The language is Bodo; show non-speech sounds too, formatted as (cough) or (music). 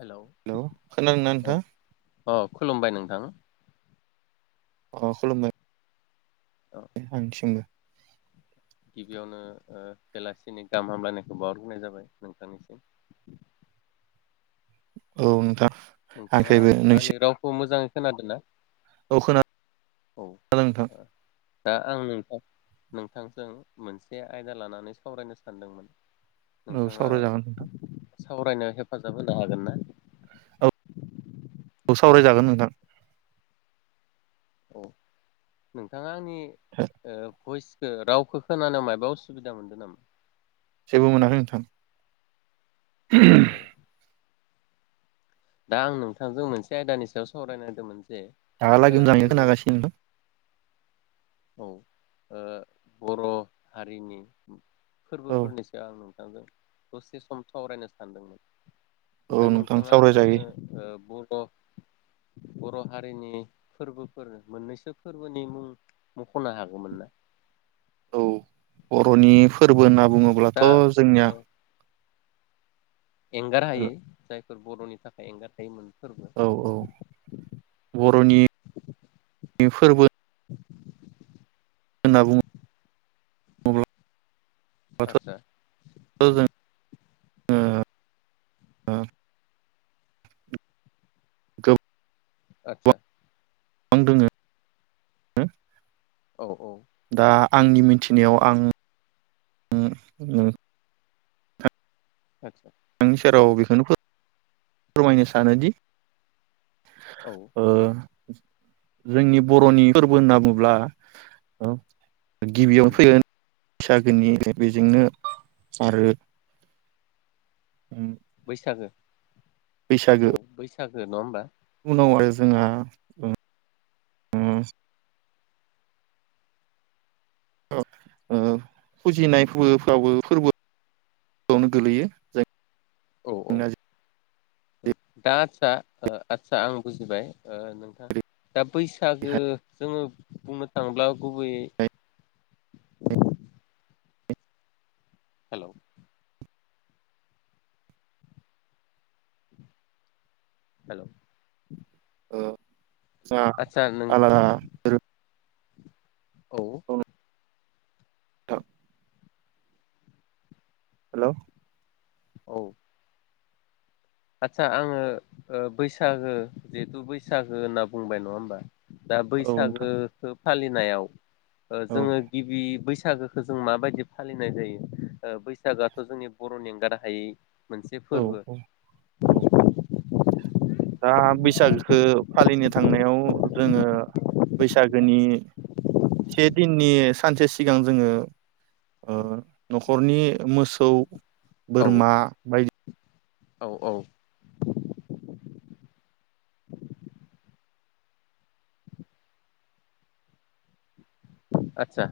हेलौ हेल' खोनादों ना नोंथां? अ खुलुमबाय नोंथां। अ खलुमबाय। औ दे आंथिंबो। गिबियावनो ओ बेलासिनि गाहाम हामलायनायखौ बावहर ग्रोनाय जाबाय नोंथांनिसिम। औ नोंथां। नोंथाङा आंनिफ्रायबो नोंसिम आंनि रावखौ मोजाङै खोनादो ना? औ खोना औ दा आं नोंथां नोंथांजों मोनसे आयदा लानानै सावरायनो सानदोंमोन। औ नोंथाङा सावरायजागोन नोंथां सावरायनायाव हे फाजाब होनो हागोन ना? औ औ सावरायजागोन नोंथां। औ नोंथाङा आंनि ओ भइस खो रावखो खोनानायाव मायाबा उसुबिदा मोनदो नामा? जेबो मोनाखै नोंथां। औ (inaudible) दा आं नोंथांजों मोनसे आयदानि सायाव सावराय नायदोमोन। दाहा लागै (unintelligible) खोनागासिनो दं। औ ओ बर' हारिनि औ फोरबोफोरनिसो आङो आङो दसे सम सावरायनो सानदोंमोन। दा औ नोंथां नोंथाङा आंनो सावरायजायो ओ बर' बर' हारिनि फोरबोफोर मोननैसो फोरबोनि मुं मख'नो हागोमोन ना? औ बर'नि फोरबो होनना बुङोब्लाथ' दा जोंनिया एंगारहायै जाय फोर बर'नि थाखाय एंगारहायै (unintelligible) औ औ बर'नि फोरबो होनना बुङो। बाथ' आदसा जों ओ (unintelligible) आतसा गोबां दोङो औ औ। दा आंनि मिथिनायाव आं उम उम आतसा (unintelligible) सेराव बेखौनो फोर फोरमायनो सानोदि औ ओ जोंनि बर'नि फोरबो होनना बुङोब्ला औ उम गिबियावनो फैगोन बैसागोनि बेजोंनो आरो बैसागो औ बैस सागो न'आ होमबा? औ आरो जोंहा उम उम ओ फुजिनाय फोरफ्राबो फोरबोआवनो गोलैयो जाय औ औ दा आथसा ओ आथसा आं बुजिबाय ओ नोंथां जेरैहाय दा बैसागो जोङो बुंनो थाङोब्ला गुबैयै हेल' हेल' ओ सा नों आलारा (unintelligible) औ थ' हेलौ औ आदसा आङो बैसागो जिथु बैसागो होनना बुंबाय नङा होमबा दा नोंथां बैसागो खोब फालिनायाव ओ औ जोङो गिबि बैसाग बैसागोखौ जों माबायदि फालिनाय जायो ओ बैसागोआथ' जोंनि बर'निं एंगार हायै मोनसे औ फोरबो औ औ दा बैसागोखौ फालिनो थांनायाव जोङो बैसागोनि से दिननि सानसे सिगां जोङो ओ न'खरनि मोसौ औ बोरमा बायदि औ औ आतसा।